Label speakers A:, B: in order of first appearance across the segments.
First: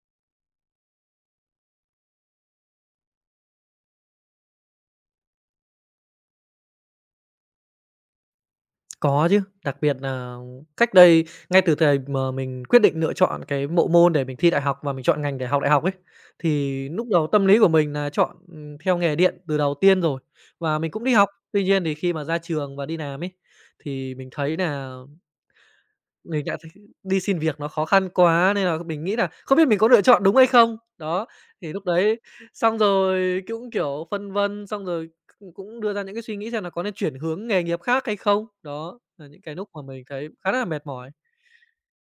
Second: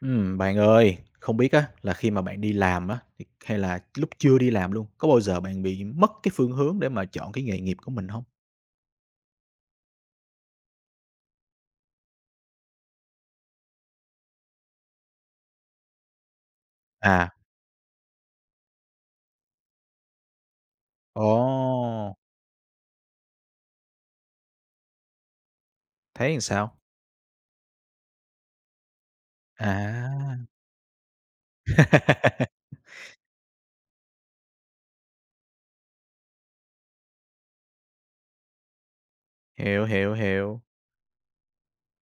A: Bạn ơi, không biết á là khi mà bạn đi làm á, thì hay là lúc chưa đi làm luôn, có bao giờ bạn bị mất cái phương hướng để mà chọn cái nghề nghiệp của mình không?
B: Có chứ, đặc biệt là cách đây ngay từ thời mà mình quyết định lựa chọn cái bộ môn để mình thi đại học và mình chọn ngành để học đại học ấy, thì lúc đầu
A: À,
B: tâm lý của mình là chọn, theo nghề điện từ đầu tiên rồi và mình cũng đi
A: ồ,
B: học. Tuy nhiên thì khi mà ra trường và đi làm ấy, thì mình thấy là
A: thấy làm
B: mình đã thấy
A: sao?
B: đi xin việc nó khó khăn quá nên là mình nghĩ là không biết mình có lựa chọn đúng hay
A: À,
B: không. Đó, thì lúc đấy xong rồi cũng, kiểu, phân vân, xong rồi cũng cũng đưa ra những cái suy nghĩ xem là có nên chuyển hướng nghề nghiệp khác hay không. Đó, là những cái lúc mà
A: hiểu,
B: mình
A: hiểu,
B: thấy khá
A: hiểu.
B: là mệt mỏi.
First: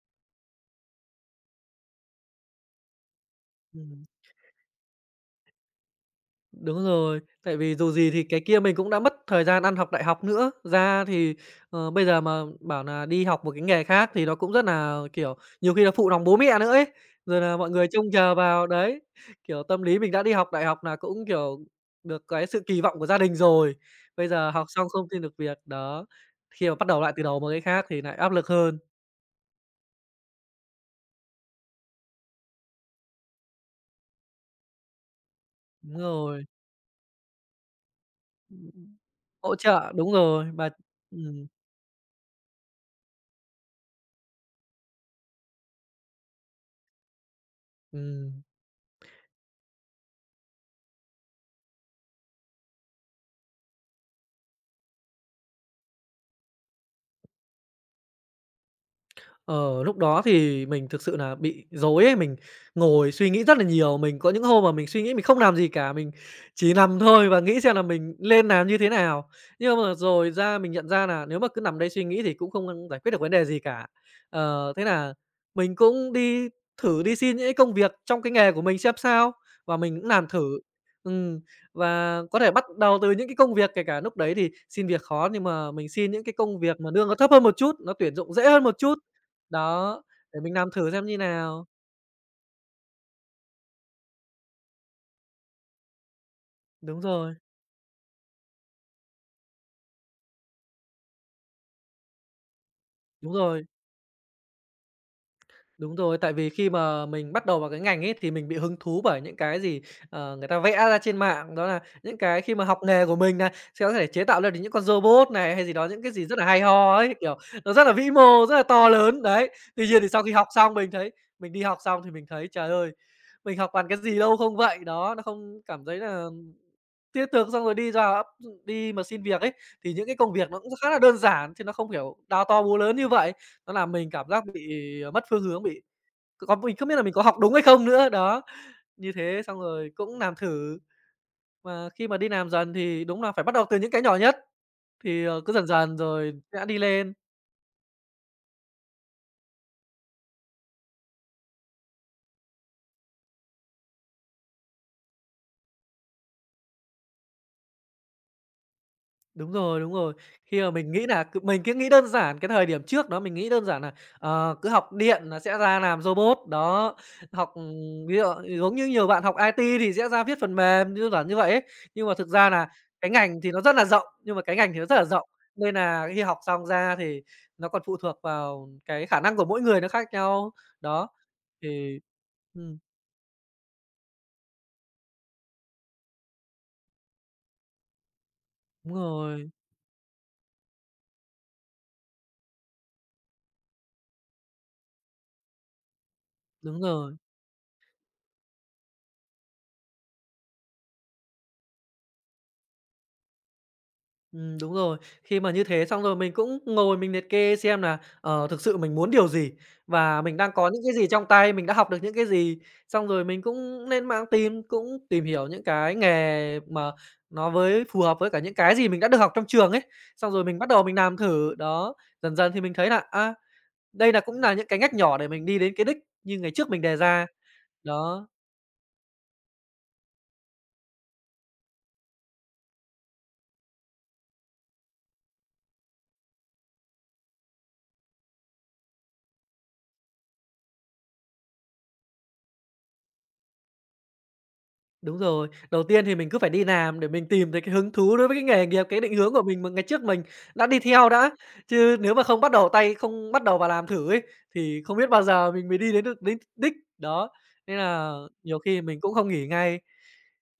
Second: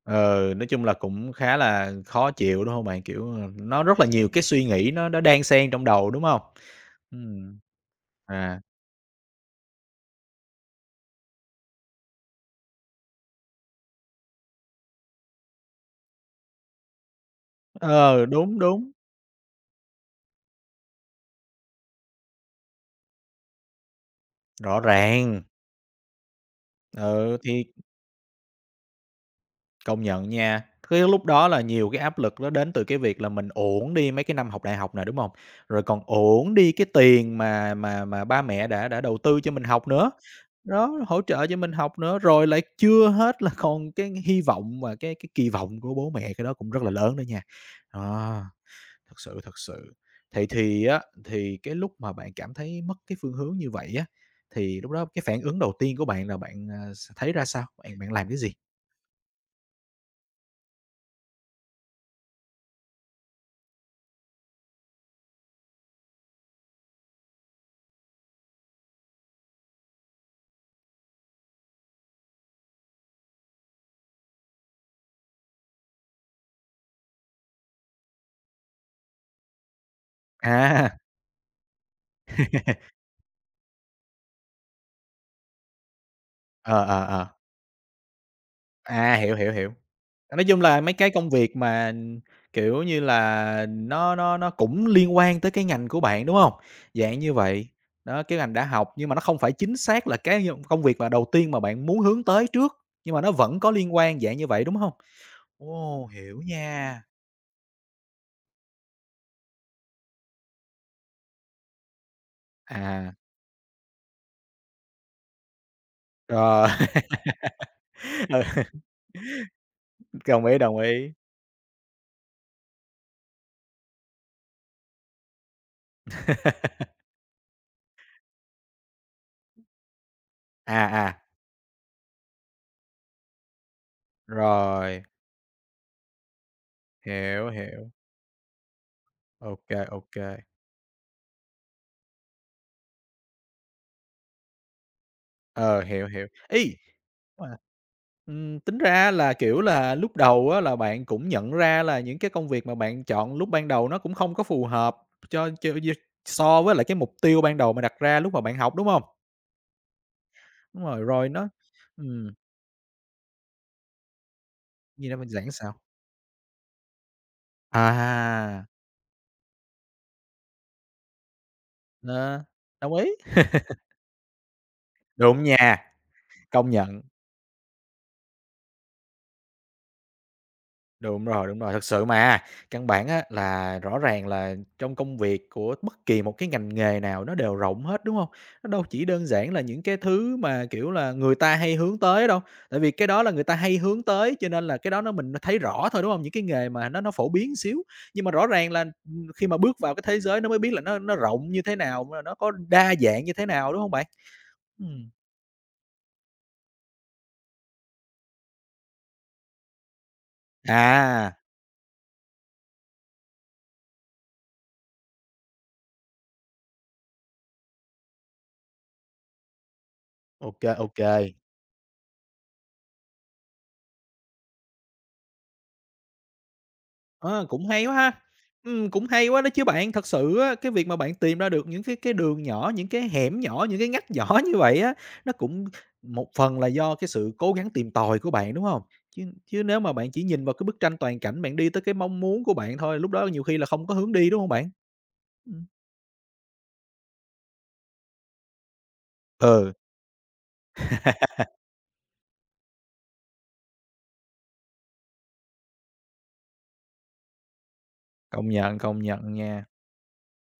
A: Ờ, nói chung là cũng khá là khó chịu, đúng không bạn? Kiểu, ờ, nó rất
B: Ừm.
A: là nhiều cái suy nghĩ nó đang xen trong đầu, đúng không?
B: Đúng rồi, tại
A: Ừm.
B: vì dù gì thì cái kia
A: À,
B: mình cũng đã mất thời gian ăn học đại học nữa. Ra thì, ờ, bây giờ mà bảo là đi học một cái nghề khác thì nó cũng rất là kiểu, nhiều khi là phụ lòng bố mẹ nữa ấy, rồi là mọi người trông
A: ờ,
B: chờ
A: đúng,
B: vào,
A: đúng,
B: đấy. Kiểu, tâm lý mình đã đi học đại học là cũng, kiểu, được cái sự kỳ vọng của gia đình rồi, bây giờ học
A: rõ
B: xong không xin được
A: ràng.
B: việc, đó, khi mà bắt đầu lại từ
A: Ờ
B: đầu một cái
A: thì
B: khác thì lại áp lực hơn.
A: công nhận nha. Cái lúc đó là nhiều cái áp lực nó đến từ cái việc là mình uổng đi mấy cái năm học đại học này đúng không? Rồi
B: Đúng
A: còn
B: rồi,
A: uổng đi cái tiền mà ba mẹ đã đầu tư cho
B: hỗ
A: mình học
B: trợ,
A: nữa,
B: đúng rồi, mà
A: đó, hỗ
B: ừm,
A: trợ cho mình học nữa, rồi lại chưa hết là còn cái hy vọng và cái kỳ vọng của bố mẹ, cái đó cũng rất là lớn đó nha.
B: ừm.
A: Đó, thật sự, thật sự. Thì á, thì cái lúc mà bạn cảm thấy mất cái phương hướng như vậy á, thì lúc đó cái phản ứng đầu tiên của bạn là bạn, à, thấy ra sao? Bạn bạn làm cái gì?
B: Ờ, lúc đó thì mình thực sự là bị rối ấy, mình ngồi suy nghĩ rất là nhiều. Mình có những hôm mà mình suy nghĩ mình không làm gì cả, mình chỉ nằm thôi và nghĩ xem là mình lên làm như thế nào. Nhưng mà rồi ra mình nhận ra là nếu mà cứ nằm đây suy nghĩ thì cũng không giải quyết được vấn đề gì cả. Ờ, thế là mình cũng đi thử đi xin những cái công việc trong cái nghề của mình xem sao, và mình cũng làm thử.
A: À,
B: Ừm, và có thể bắt đầu từ những cái công việc kể cả lúc đấy thì xin việc khó, nhưng mà mình xin những cái công việc
A: ờ,
B: mà
A: ờ,
B: lương nó
A: ờ.
B: thấp hơn một chút, nó tuyển dụng dễ hơn một chút,
A: À, hiểu, hiểu, hiểu.
B: đó, để
A: Nói
B: mình
A: chung
B: làm
A: là
B: thử
A: mấy
B: xem
A: cái
B: như
A: công việc
B: nào.
A: mà, kiểu như là, nó cũng liên quan tới cái ngành của bạn, đúng hông?
B: Đúng
A: Dạng như
B: rồi,
A: vậy, đó, cái ngành đã học nhưng mà nó không phải chính xác là cái công việc mà đầu tiên mà bạn muốn hướng tới trước, nhưng mà nó
B: đúng
A: vẫn
B: rồi.
A: có liên quan, dạng như vậy, đúng hông?
B: Đúng
A: Ồ,
B: rồi, tại
A: hiểu
B: vì khi
A: nha.
B: mà mình bắt đầu vào cái ngành ấy thì mình bị hứng thú bởi những cái gì, ờ, người ta vẽ ra trên mạng, đó là những cái khi mà học nghề
A: À,
B: của mình này, sẽ có thể chế tạo ra được những con robot này hay gì đó, những cái gì rất là hay
A: rồi,
B: ho ấy, kiểu, nó rất là vĩ
A: ừ,
B: mô, rất là to lớn, đấy. Tuy nhiên thì sau khi
A: đồng
B: học
A: ý,
B: xong
A: đồng
B: mình thấy
A: ý.
B: mình đi học xong thì mình thấy, trời ơi, mình học toàn cái gì đâu không vậy, đó, nó không cảm thấy là tin tưởng xong rồi đi ra áp đi mà xin việc ấy, thì những cái công việc nó cũng khá là
A: À,
B: đơn
A: à,
B: giản chứ nó không, kiểu, đao to búa lớn như vậy. Nó làm mình cảm giác bị
A: rồi,
B: ờ, mất phương hướng, bị còn mình không biết là mình có học
A: hiểu,
B: đúng hay không
A: hiểu.
B: nữa, đó. Như thế
A: Ô
B: xong
A: kê,
B: rồi
A: ô
B: cũng
A: kê.
B: làm thử, mà khi mà đi làm dần thì đúng là phải bắt đầu từ những cái nhỏ nhất, thì, ờ, cứ dần
A: Ờ,
B: dần
A: hiểu, hiểu.
B: rồi sẽ đi lên.
A: Đúng rồi. Tính ra là, kiểu là, lúc đầu á là bạn cũng nhận ra là những cái công việc mà bạn chọn lúc ban đầu nó cũng không có phù hợp cho d so với lại cái mục tiêu ban đầu mà đặt ra lúc mà bạn học, đúng hông?
B: Đúng rồi, đúng rồi. Khi mà
A: Đúng
B: mình
A: rồi,
B: nghĩ là
A: rồi
B: cứ
A: nó
B: mình cứ nghĩ đơn
A: ừm,
B: giản, cái thời điểm trước đó mình nghĩ đơn giản là ờ, cứ học
A: gì nữa,
B: điện
A: mình
B: là
A: giảng
B: sẽ
A: sao?
B: ra làm robot, đó. Học, ví dụ
A: À,
B: giống như nhiều bạn học IT thì sẽ ra viết phần mềm, như là như vậy ấy. Nhưng mà thực
A: nó
B: ra là
A: đồng ý,
B: cái ngành thì nó rất là rộng, nhưng mà cái ngành thì nó rất là rộng,
A: đúng
B: nên
A: nha,
B: là khi học xong
A: công
B: ra
A: nhận.
B: thì nó còn phụ thuộc vào cái khả năng của mỗi người nó khác nhau. Đó,
A: Đúng rồi, thật
B: thì
A: sự mà.
B: ừm,
A: Căn bản á là rõ ràng là trong công việc của bất kỳ một cái ngành nghề nào nó đều rộng hết, đúng không? Nó đâu
B: đúng
A: chỉ đơn
B: rồi,
A: giản là những cái thứ mà, kiểu là, người ta hay hướng tới đâu, tại vì cái đó là người ta hay hướng tới, cho nên là cái đó nó mình thấy rõ thôi, đúng không? Những cái nghề
B: đúng
A: mà nó
B: rồi.
A: phổ biến xíu, nhưng mà rõ ràng là, khi mà bước vào cái thế giới nó mới biết là nó rộng như thế nào, mà nó có đa dạng như thế nào, đúng không bạn?
B: Đúng rồi.
A: Ừm.
B: Khi mà như thế xong rồi mình cũng ngồi mình liệt kê xem là, ờ, thực sự mình muốn điều gì và mình đang có những cái gì trong
A: À,
B: tay, mình đã học được những cái gì. Xong rồi mình cũng lên mạng tìm, cũng tìm hiểu những cái nghề mà nó với phù hợp với cả những cái gì mình đã được học trong trường ấy. Xong rồi mình
A: ok
B: bắt đầu mình
A: ok.
B: làm thử, đó, dần dần thì mình thấy là, a, đây là cũng là những cái ngách nhỏ để mình đi đến cái đích như ngày trước mình đề ra,
A: Ờ, cũng hay quá ha!
B: đó.
A: Cũng hay quá đó chứ bạn. Thật sự á, cái việc mà bạn tìm ra được những cái đường nhỏ, những cái hẻm nhỏ, những cái ngách nhỏ như vậy á, nó cũng một phần là do cái sự cố gắng tìm tòi của bạn, đúng hông? Chứ chứ nếu mà bạn chỉ nhìn vào cái bức tranh toàn cảnh, bạn đi tới cái mong muốn của bạn thôi, lúc đó nhiều khi là không có hướng đi, đúng hông bạn?
B: Đúng rồi.
A: Ừm.
B: Đầu tiên thì mình cứ phải đi làm để mình tìm thấy cái hứng thú đối với cái nghề nghiệp, cái định hướng của mình mà
A: Ừ,
B: ngày trước mình đã đi theo đã. Chứ nếu mà không bắt đầu tay, không bắt đầu vào làm thử ấy, thì không biết bao giờ mình mới đi đến được đến đích. Đó, nên là nhiều khi mình
A: công
B: cũng không
A: nhận
B: nghỉ
A: nha.
B: ngay.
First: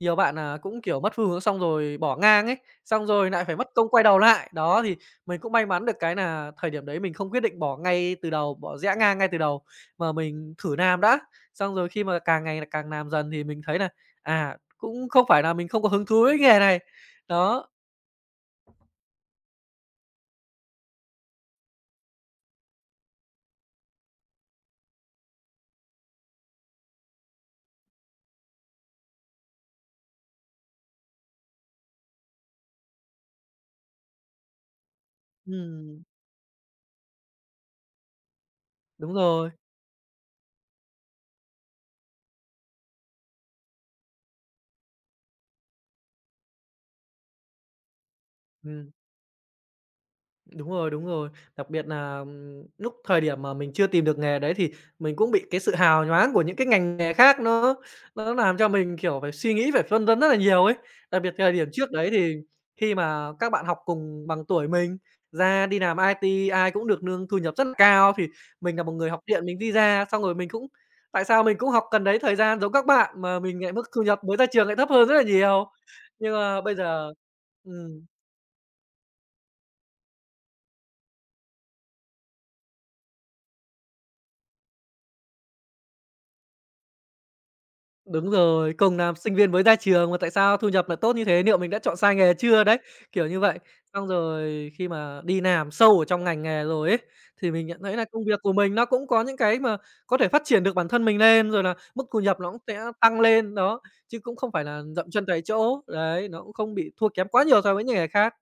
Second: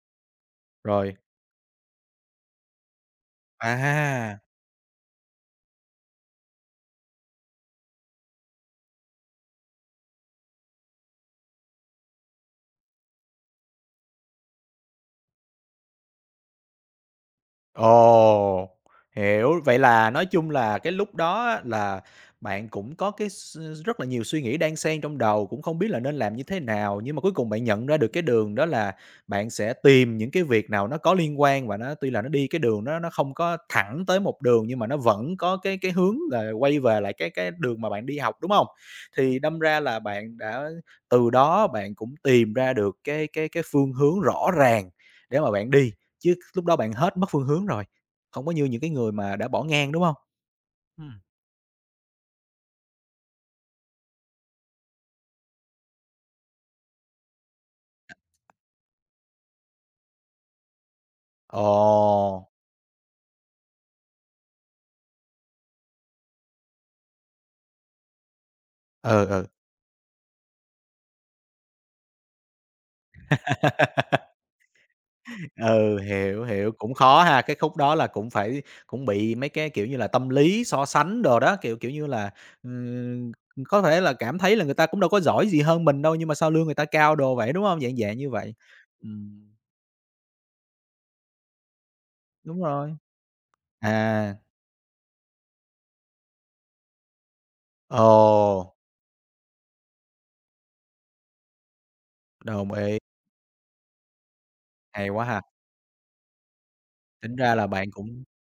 B: Nhiều bạn là cũng, kiểu, mất
A: Rồi,
B: phương hướng xong rồi bỏ ngang ấy, xong rồi lại phải mất công quay đầu
A: à!
B: lại. Đó, thì mình cũng may mắn được cái là thời điểm đấy mình không quyết định bỏ ngay từ đầu, bỏ rẽ ngang ngay từ đầu, mà mình thử làm đã. Xong rồi khi mà càng ngày là càng làm dần thì mình thấy là à, cũng không phải là mình không có hứng thú với nghề này. Đó,
A: Ồ, hiểu. Vậy là nói chung là cái lúc đó á, là bạn cũng có cái s rất là nhiều suy nghĩ đan xen trong đầu, cũng không biết là nên làm như thế nào, nhưng mà cuối cùng bạn nhận ra được cái đường đó là bạn sẽ tìm những cái việc nào nó có liên quan và nó tuy là nó đi cái đường nó không có thẳng tới một đường, nhưng mà nó vẫn có cái
B: ừm,
A: hướng là quay về lại cái đường mà bạn đi học, đúng không?
B: đúng
A: Thì
B: rồi,
A: đâm ra là bạn đã từ đó bạn cũng tìm ra được cái phương hướng rõ ràng để mà bạn đi. Chứ lúc đó bạn hết mất phương hướng rồi, không có như những
B: ừm.
A: cái người mà đã bỏ ngang, đúng không?
B: Đúng rồi, đúng
A: Ừm.
B: rồi. Đặc biệt là lúc thời điểm mà mình chưa tìm được nghề đấy thì mình cũng bị cái sự hào nhoáng của những cái ngành nghề khác nó làm cho mình, kiểu, phải suy nghĩ, phải phân vân rất là nhiều ấy. Đặc biệt thời
A: Ồ,
B: điểm trước đấy thì khi mà các bạn học cùng bằng tuổi mình ra đi làm IT ai cũng được lương thu nhập rất là cao, thì mình là một người học
A: ừ,
B: điện
A: ừ.
B: mình đi ra, xong rồi mình cũng tại sao mình cũng học cần đấy thời gian giống các bạn mà mình lại mức thu nhập mới ra trường lại thấp hơn rất là nhiều.
A: Ừ,
B: Nhưng
A: hiểu,
B: mà
A: hiểu,
B: bây
A: cũng
B: giờ
A: khó ha, cái khúc đó
B: ừm.
A: là cũng phải cũng bị mấy cái, kiểu như là, tâm lý so sánh đồ đó, kiểu kiểu như là, ừm, có thể là cảm thấy là người ta cũng đâu có giỏi gì hơn mình đâu, nhưng mà sao lương người ta cao đồ vậy, đúng không? Dạng dạng
B: Đúng
A: như vậy.
B: rồi, cùng làm sinh
A: Ừm,
B: viên mới ra trường mà tại sao thu nhập lại tốt như thế, liệu mình đã chọn sai nghề
A: đúng
B: chưa đấy,
A: rồi.
B: kiểu như vậy. Xong
A: À,
B: rồi khi mà đi làm sâu ở trong ngành nghề rồi ấy, thì mình nhận thấy
A: ồ,
B: là công việc của mình nó cũng có những cái mà có thể phát triển được bản thân mình lên, rồi là mức thu nhập nó cũng
A: đồng
B: sẽ
A: ý,
B: tăng lên, đó, chứ cũng không phải là
A: hay
B: dậm chân
A: quá
B: tại
A: ha.
B: chỗ. Đấy, nó cũng không bị thua kém
A: Tính
B: quá
A: ra
B: nhiều
A: là
B: so với
A: bạn
B: những nghề
A: cũng
B: khác.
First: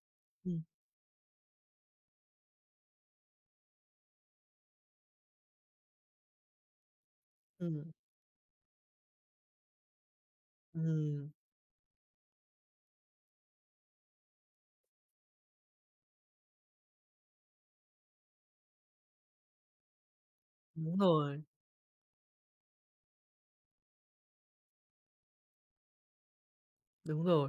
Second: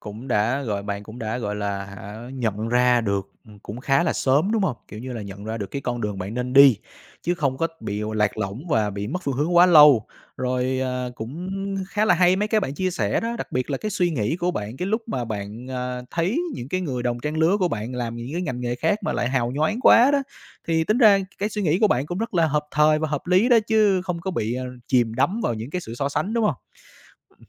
A: cũng
B: Ừm,
A: đã, gọi bạn cũng đã, gọi là, hả, nhận ra được, cũng khá là sớm, đúng không? Kiểu như là, nhận ra được cái con đường bạn nên đi, chứ không có
B: ừm,
A: bị lạc lõng và bị mất phương hướng quá lâu. Rồi, à,
B: ừm,
A: cũng khá là hay mấy cái bạn chia sẻ đó, đặc biệt là cái suy nghĩ của bạn cái lúc mà bạn, à, thấy những cái người đồng trang lứa của bạn làm những cái ngành nghề khác mà lại hào nhoáng quá đó, thì
B: đúng
A: tính ra
B: rồi.
A: cái suy nghĩ của bạn cũng rất là hợp thời và hợp lý đó, chứ không có bị, à, chìm đắm vào những cái sự so sánh, đúng không?
B: Đúng rồi.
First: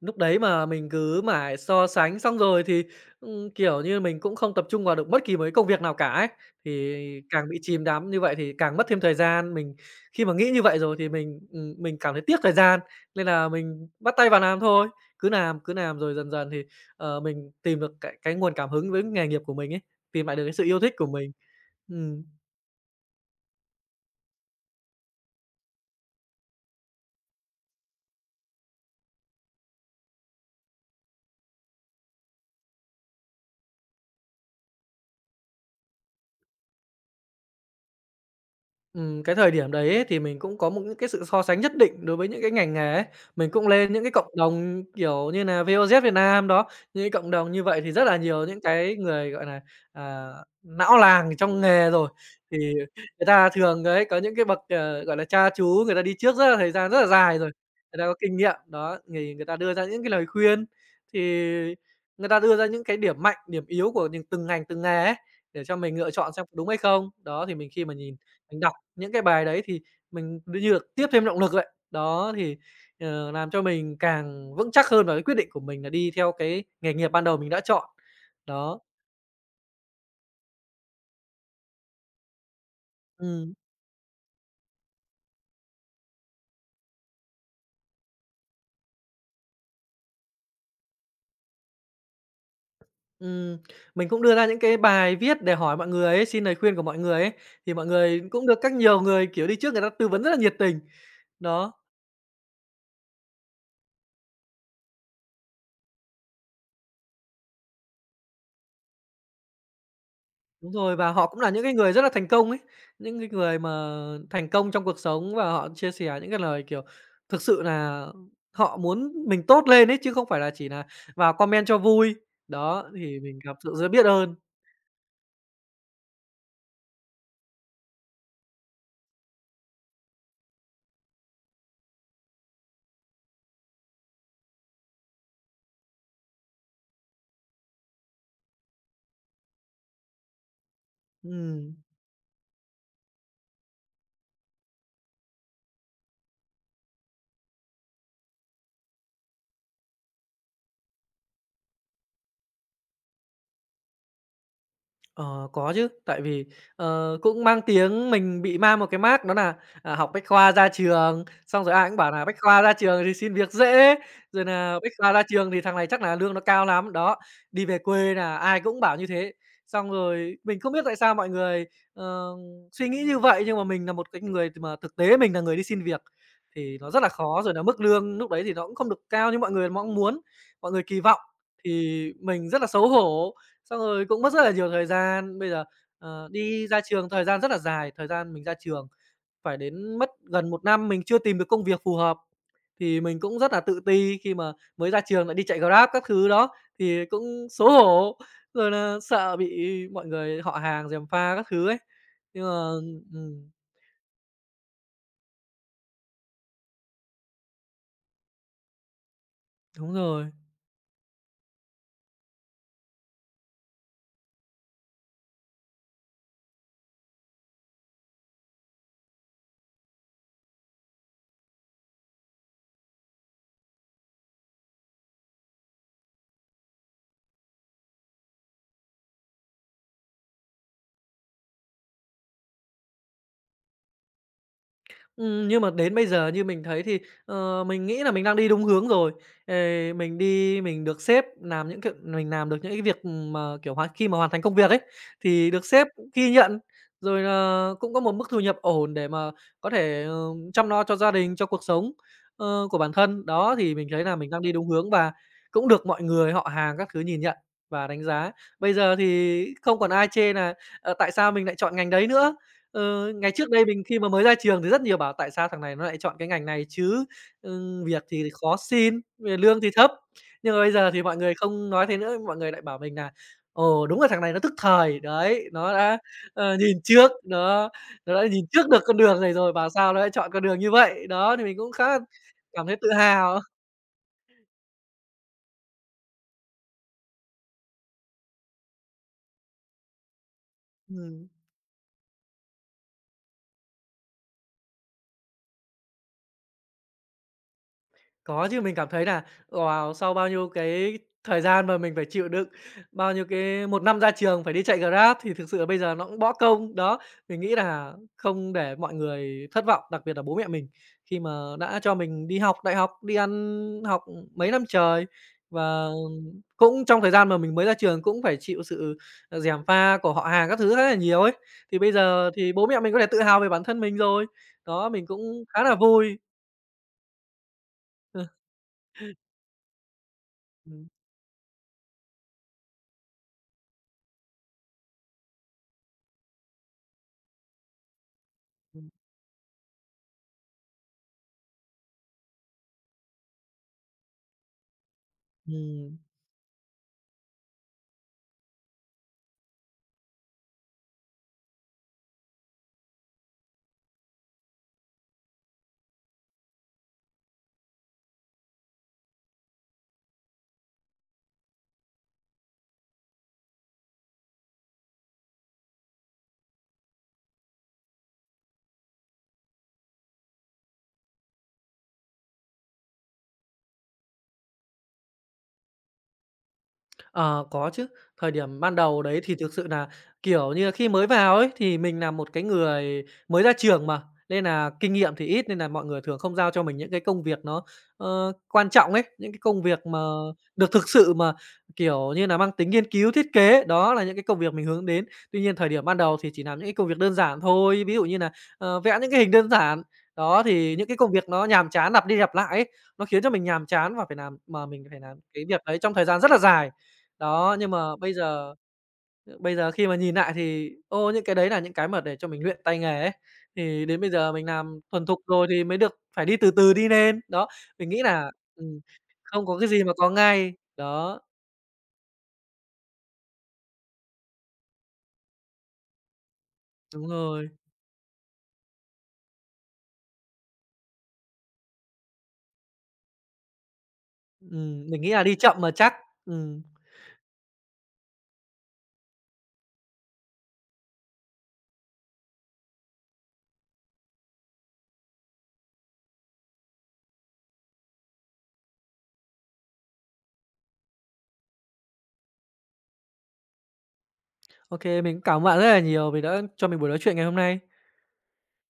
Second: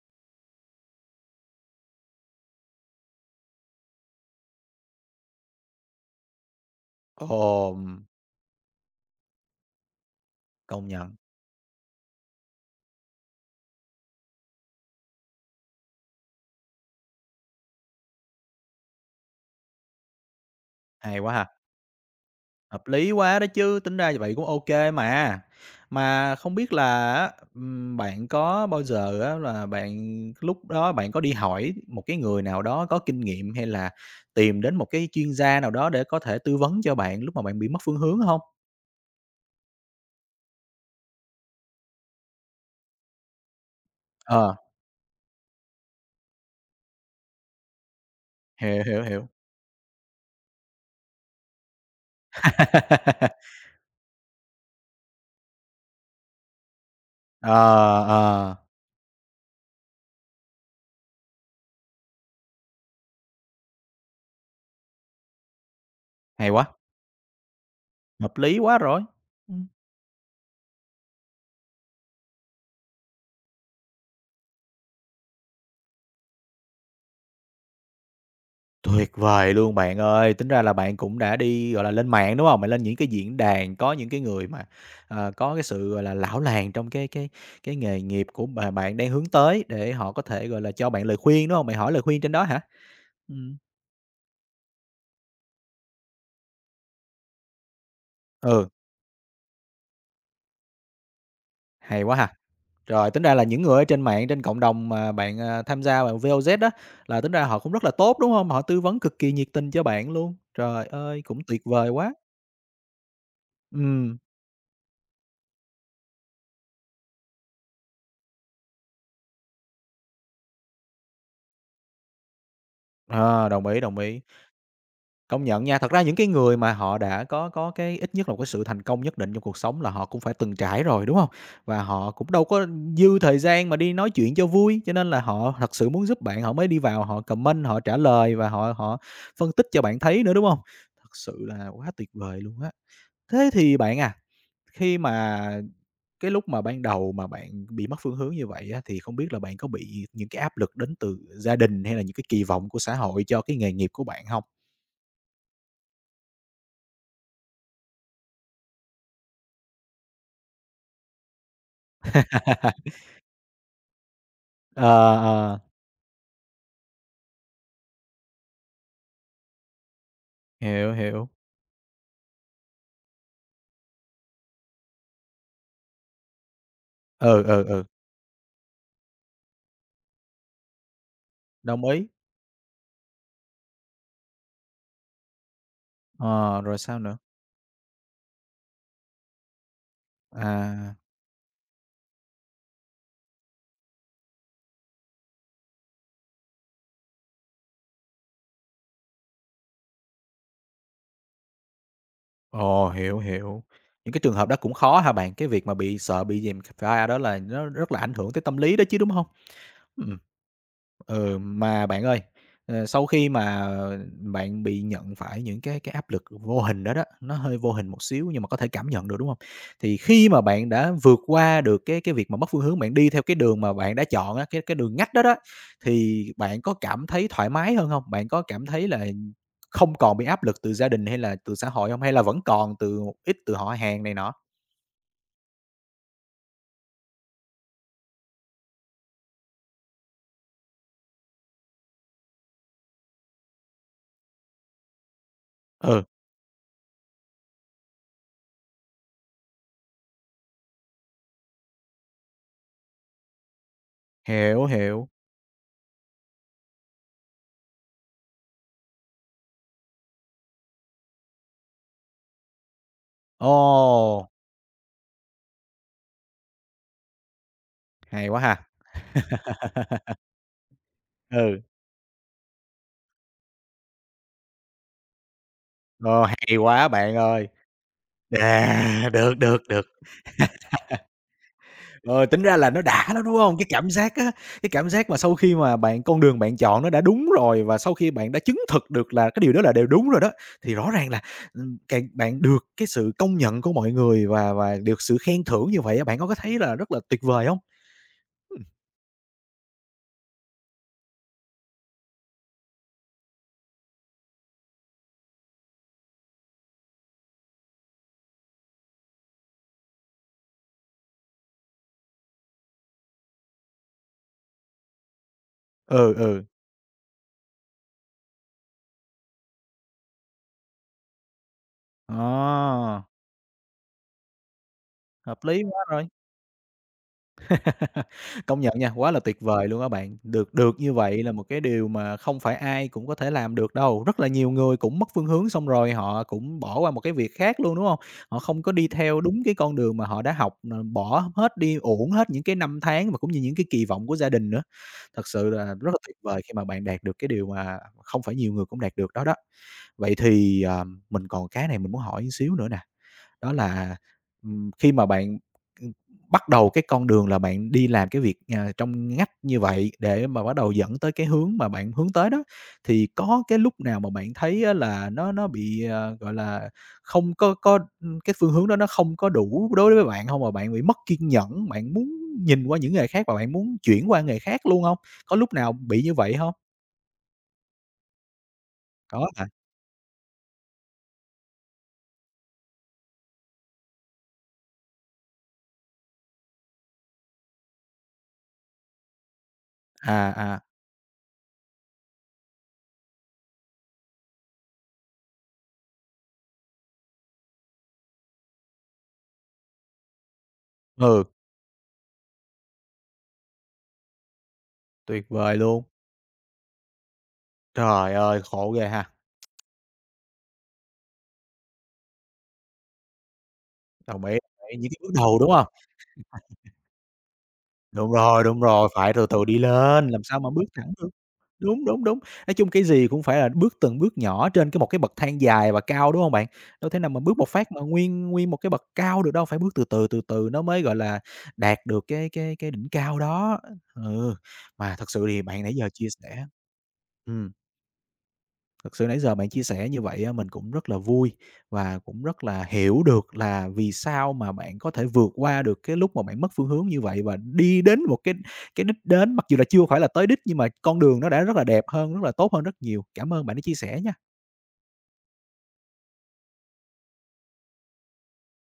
B: Lúc đấy mà mình cứ mải so sánh xong rồi thì, kiểu như, mình cũng không tập trung vào được bất kỳ một cái công việc nào cả ấy, thì
A: Ồ,
B: càng bị chìm đắm như vậy thì càng mất thêm thời gian. Mình khi mà nghĩ như vậy
A: công
B: rồi thì
A: nhận,
B: mình cảm thấy tiếc thời gian, nên là mình bắt tay vào làm thôi, cứ làm rồi dần dần thì, ờ, mình tìm được cái nguồn cảm hứng với nghề nghiệp của mình ấy, tìm lại được cái sự yêu thích của
A: hay
B: mình.
A: quá ha!
B: Ừm.
A: Hợp lý quá đó chứ, tính ra vậy cũng ok mà. Mà không biết là á, bạn có bao giờ á là bạn lúc đó bạn có đi hỏi một cái người nào đó có kinh nghiệm, hay là tìm đến một cái chuyên gia nào đó để có thể tư vấn cho bạn lúc mà bạn bị mất phương hướng không?
B: Cái thời điểm đấy ấy, thì mình cũng có một những cái sự so sánh nhất định đối với những cái ngành nghề ấy. Mình cũng lên những cái cộng
A: Ờ,
B: đồng, kiểu như nà, VOZ Việt Nam đó, những cái cộng đồng như vậy thì rất là nhiều những
A: hiểu,
B: cái
A: hiểu, hiểu.
B: người, gọi là à, não làng trong nghề rồi. Thì người ta thường đấy, có những cái bậc, ờ, gọi là, cha chú, người ta đi trước rất là thời gian rất là dài rồi,
A: Ờ,
B: người ta có kinh nghiệm,
A: ờ,
B: đó, thì người ta đưa ra những cái lời khuyên, thì người ta đưa ra những cái điểm mạnh, điểm yếu của những từng ngành, từng nghề ấy, để cho mình lựa chọn xem có
A: hay
B: đúng hay
A: quá,
B: không. Đó, thì mình khi mà nhìn
A: hợp lý
B: mình đọc
A: quá rồi.
B: những cái bài đấy
A: Ừm.
B: thì mình như được tiếp thêm động lực vậy. Đó, thì, ờ, làm cho mình càng vững chắc hơn vào cái quyết định của mình là đi theo cái nghề nghiệp ban đầu mình đã chọn. Đó,
A: Tuyệt vời luôn bạn ơi! Tính ra là bạn cũng đã đi, gọi là, lên mạng, đúng không? Bạn lên những cái diễn
B: ừm,
A: đàn có những cái người mà, ờ, có cái sự, gọi là, lão làng trong cái nghề nghiệp của mà bạn đang hướng tới để họ có thể, gọi là, cho bạn lời khuyên, đúng không? Bạn hỏi lời khuyên trên đó hả? Ừm.
B: ừm, mình cũng đưa ra những cái bài viết để hỏi mọi người ấy, xin lời khuyên của mọi người ấy, thì mọi người cũng được
A: Ừ,
B: các nhiều người, kiểu, đi trước người ta tư vấn rất là nhiệt tình. Đó.
A: hay quá ha! Rồi, tính ra là những người ở trên mạng, trên cộng đồng mà bạn, à, tham gia vào VOZ đó là tính ra họ cũng rất là tốt, đúng không? Họ tư vấn cực kỳ nhiệt tình cho bạn luôn.
B: Đúng
A: Trời
B: rồi, và
A: ơi,
B: họ
A: cũng
B: cũng là những
A: tuyệt
B: cái
A: vời
B: người rất là
A: quá!
B: thành công ấy, những cái người mà
A: Ừm,
B: thành công trong cuộc sống và họ chia sẻ những cái lời, kiểu, thực sự là họ muốn mình tốt lên ấy, chứ không phải là chỉ là vào comment cho vui. Đó, thì mình
A: ờ,
B: cảm
A: đồng
B: sự
A: ý,
B: rất
A: đồng
B: biết
A: ý.
B: ơn.
A: Công nhận nha, thật ra những cái người mà họ đã có cái ít nhất là một cái sự thành công nhất định trong cuộc sống là họ cũng phải từng trải rồi, đúng không? Và họ cũng đâu có dư thời gian mà đi nói chuyện cho vui, cho nên là họ thật sự muốn giúp bạn họ mới đi vào họ comment, họ trả lời và họ họ phân tích cho bạn thấy nữa, đúng không? Thật sự là
B: Ừm.
A: quá tuyệt vời luôn á. Thế thì bạn à, khi mà cái lúc mà ban đầu mà bạn bị mất phương hướng như vậy á, thì không biết là bạn có bị những cái áp lực đến từ gia đình hay là những cái kỳ vọng của xã hội cho cái nghề nghiệp của bạn không?
B: Ờ, có chứ, tại vì, cũng mang tiếng mình bị mang một cái mác đó là học Bách Khoa ra trường, xong rồi ai cũng bảo là "Bách Khoa ra trường thì xin việc dễ", rồi là "Bách Khoa
A: Ờ,
B: ra trường
A: ờ,
B: thì thằng này chắc là lương nó cao lắm", đó, đi về quê là ai cũng bảo như thế. Xong rồi mình không biết
A: hiểu,
B: tại sao mọi
A: hiểu.
B: người ờ, suy nghĩ như vậy, nhưng mà mình là một cái người mà thực tế mình là người đi xin việc thì nó rất là khó,
A: Ừ,
B: rồi là
A: ừ,
B: mức
A: ừ,
B: lương lúc đấy thì nó cũng không được cao như mọi người mong muốn, mọi người kỳ vọng,
A: đồng
B: thì
A: ý.
B: mình rất là xấu hổ. Xong rồi cũng mất rất là nhiều thời gian. Bây giờ,
A: Ờ,
B: đi
A: rồi
B: ra
A: sao
B: trường
A: nữa?
B: thời gian rất là dài, thời gian mình ra trường phải đến mất gần một năm
A: À,
B: mình chưa tìm được công việc phù hợp, thì mình cũng rất là tự ti khi mà mới ra trường lại đi chạy Grab các thứ đó, thì cũng xấu hổ, rồi là sợ bị mọi người họ hàng gièm pha các thứ ấy. Nhưng mà
A: ồ, hiểu,
B: ừm,
A: hiểu. Những cái trường hợp đó cũng khó hả bạn? Cái việc mà bị sợ bị dèm pha đó là nó rất là ảnh hưởng tới tâm lý đó chứ, đúng không?
B: Đúng
A: Ừm.
B: rồi.
A: Ừ, mà bạn ơi, ờ, sau khi mà bạn bị nhận phải những cái áp lực vô hình đó đó, nó hơi vô hình một xíu nhưng mà có thể cảm nhận được, đúng hông? Thì khi mà bạn đã vượt qua được cái việc mà mất phương hướng, bạn đi theo cái đường mà bạn đã chọn á, cái đường ngách đó đó, thì bạn có cảm thấy thoải mái hơn hông? Bạn có cảm thấy là không còn bị áp lực từ gia đình hay là từ xã hội hông? Hay là vẫn còn từ một ít từ họ hàng này nọ?
B: Nhưng mà đến bây giờ như mình thấy thì, mình nghĩ là mình đang đi đúng hướng rồi. Ờ, mình đi mình được sếp làm những cái mình làm được những cái việc mà, kiểu, hoàn khi mà hoàn thành công việc ấy, thì được sếp
A: Ừ,
B: ghi nhận, rồi là cũng có một mức thu nhập ổn để mà có thể, chăm lo cho gia đình, cho cuộc sống, của bản thân. Đó, thì mình thấy là mình đang đi
A: hiểu,
B: đúng hướng
A: hiểu.
B: và cũng được mọi người, họ hàng các thứ nhìn nhận và đánh giá. Bây giờ thì không còn ai chê là "Ờ, tại sao mình lại chọn ngành đấy nữa?" Ờ, ngày trước đây mình khi mà
A: Ồ,
B: mới ra trường thì rất nhiều bảo tại sao thằng này nó lại chọn cái ngành này chứ, việc
A: hay
B: thì
A: quá
B: khó
A: ha!
B: xin, rồi lương thì thấp. Nhưng mà bây giờ thì mọi người
A: Ừ.
B: không nói thế nữa, mọi người lại bảo mình nà "Ồ, đúng là thằng này nó thức thời." Đấy, nó đã,
A: Ờ, hay
B: nhìn
A: quá
B: trước,
A: bạn ơi!
B: nó đã nhìn trước được con
A: À,
B: đường này
A: được,
B: rồi,
A: được,
B: bảo
A: được.
B: sao nó lại chọn con đường như vậy. Đó, thì mình cũng khá là
A: Ờ, tính ra
B: cảm
A: là
B: thấy
A: nó
B: tự
A: đã lắm, đúng
B: hào.
A: không? Cái cảm giác á, cái cảm giác mà sau khi mà bạn con đường bạn chọn nó đã đúng rồi và sau khi bạn đã chứng thực được là cái điều đó là đều đúng rồi đó, thì rõ ràng là,
B: Ừm.
A: càng bạn được cái sự công nhận của mọi người và được sự khen thưởng như vậy á, bạn có thấy là rất là tuyệt vời không?
B: Có chứ, mình cảm thấy là wow, sau bao nhiêu cái thời gian mà mình phải chịu đựng, bao nhiêu cái một năm ra trường phải đi chạy Grab thì thực sự là bây giờ nó cũng bỏ công. Đó, mình nghĩ là không để mọi người thất vọng, đặc biệt là bố mẹ mình, khi mà đã cho mình đi học đại học, đi ăn học mấy năm trời và
A: Ừ,
B: cũng trong thời gian mà mình mới ra trường cũng phải chịu sự, gièm pha của họ hàng các thứ khá là nhiều ấy. Thì bây giờ thì bố mẹ
A: à,
B: mình có thể tự hào về bản thân mình rồi, đó, mình
A: hợp
B: cũng khá
A: lý
B: là
A: quá rồi.
B: vui.
A: Công nhận nha, quá là tuyệt vời luôn á bạn. Được
B: Ờ,
A: được
B: ừm,
A: như vậy là một cái điều mà không phải ai cũng có thể làm được đâu. Rất là nhiều người cũng mất phương hướng xong rồi họ cũng bỏ qua một cái việc khác luôn, đúng không? Họ không có
B: ừm,
A: đi theo đúng cái con đường mà họ đã học, ờ, bỏ hết đi, uổng hết những cái năm tháng và cũng như những cái kỳ vọng của gia đình nữa. Thật sự là rất là tuyệt vời khi mà bạn đạt được cái điều mà không phải nhiều người cũng đạt được đó đó. Vậy thì, ờ, mình còn cái này mình muốn hỏi một xíu nữa nè, đó là, khi mà bạn, ừm, bắt đầu cái con đường là bạn đi làm cái việc, à, trong ngách như vậy để mà bắt đầu dẫn tới cái hướng mà bạn hướng tới đó, thì có cái lúc nào mà bạn thấy á là nó bị, ờ, gọi là, không có có cái phương hướng đó nó không có đủ đối với bạn không mà bạn bị mất kiên nhẫn, bạn muốn nhìn qua những nghề khác và bạn muốn chuyển qua nghề khác luôn không? Có lúc nào bị như vậy không?
B: Ờ, có chứ. Thời điểm ban đầu đấy
A: Có
B: thì
A: hả?
B: thực sự là kiểu như là, khi mới vào ấy thì mình là một cái người mới ra trường mà, nên là kinh nghiệm thì ít, nên là mọi người thường không giao cho mình những cái công việc nó, quan trọng ấy, những cái công việc mà
A: À, à,
B: được thực sự mà, kiểu như là mang tính nghiên cứu, thiết kế. Đó là những cái công việc mình hướng đến. Tuy nhiên thời điểm ban đầu thì chỉ làm những cái công việc đơn giản thôi, ví dụ như là vẽ những cái hình đơn giản. Đó, thì những cái công
A: ừ,
B: việc nó nhàm chán lặp đi lặp lại ấy, nó khiến cho mình nhàm chán và phải làm mà mình phải làm
A: tuyệt
B: cái
A: vời
B: việc đấy
A: luôn.
B: trong thời gian rất là dài. Đó, nhưng mà
A: Trời ơi, khổ ghê ha.
B: bây giờ khi mà nhìn lại thì, ô, những cái đấy là những cái mà để cho mình luyện tay nghề ấy, thì đến bây
A: Đồng
B: giờ
A: ý,
B: mình
A: đồng ý,
B: làm
A: những cái
B: thuần
A: bước
B: thục
A: đầu,
B: rồi
A: đúng
B: thì
A: không?
B: mới được phải đi từ từ đi lên. Đó, mình nghĩ
A: Đúng
B: là
A: rồi, đúng
B: ừm,
A: rồi, phải từ từ
B: không có
A: đi
B: cái gì mà
A: lên,
B: có
A: làm sao mà
B: ngay.
A: bước thẳng được.
B: Đó,
A: Đúng. Nói chung cái gì cũng phải là bước từng bước nhỏ trên một cái bậc thang dài và cao, đúng hông bạn? Đâu thể
B: đúng
A: nào mà bước
B: rồi.
A: một phát mà nguyên nguyên một cái bậc cao được đâu, phải bước từ từ, từ từ nó mới, gọi là, đạt được cái đỉnh cao đó. Ừ, mà
B: Mình nghĩ
A: thật
B: là
A: sự
B: đi
A: thì
B: chậm
A: bạn
B: mà
A: nãy giờ
B: chắc.
A: chia sẻ
B: Ừm,
A: ừm. Thực sự nãy giờ bạn chia sẻ như vậy á, mình cũng rất là vui và cũng rất là hiểu được là vì sao mà bạn có thể vượt qua được cái lúc mà bạn mất phương hướng như vậy và đi đến một cái đích đến, mặc dù là chưa phải là tới đích nhưng mà con đường nó đã rất là đẹp hơn, rất là tốt hơn rất nhiều. Cảm ơn bạn đã chia sẻ nha.
B: Ô, mình cũng cảm ơn bạn rất là nhiều vì đã cho mình buổi nói chuyện ngày hôm nay.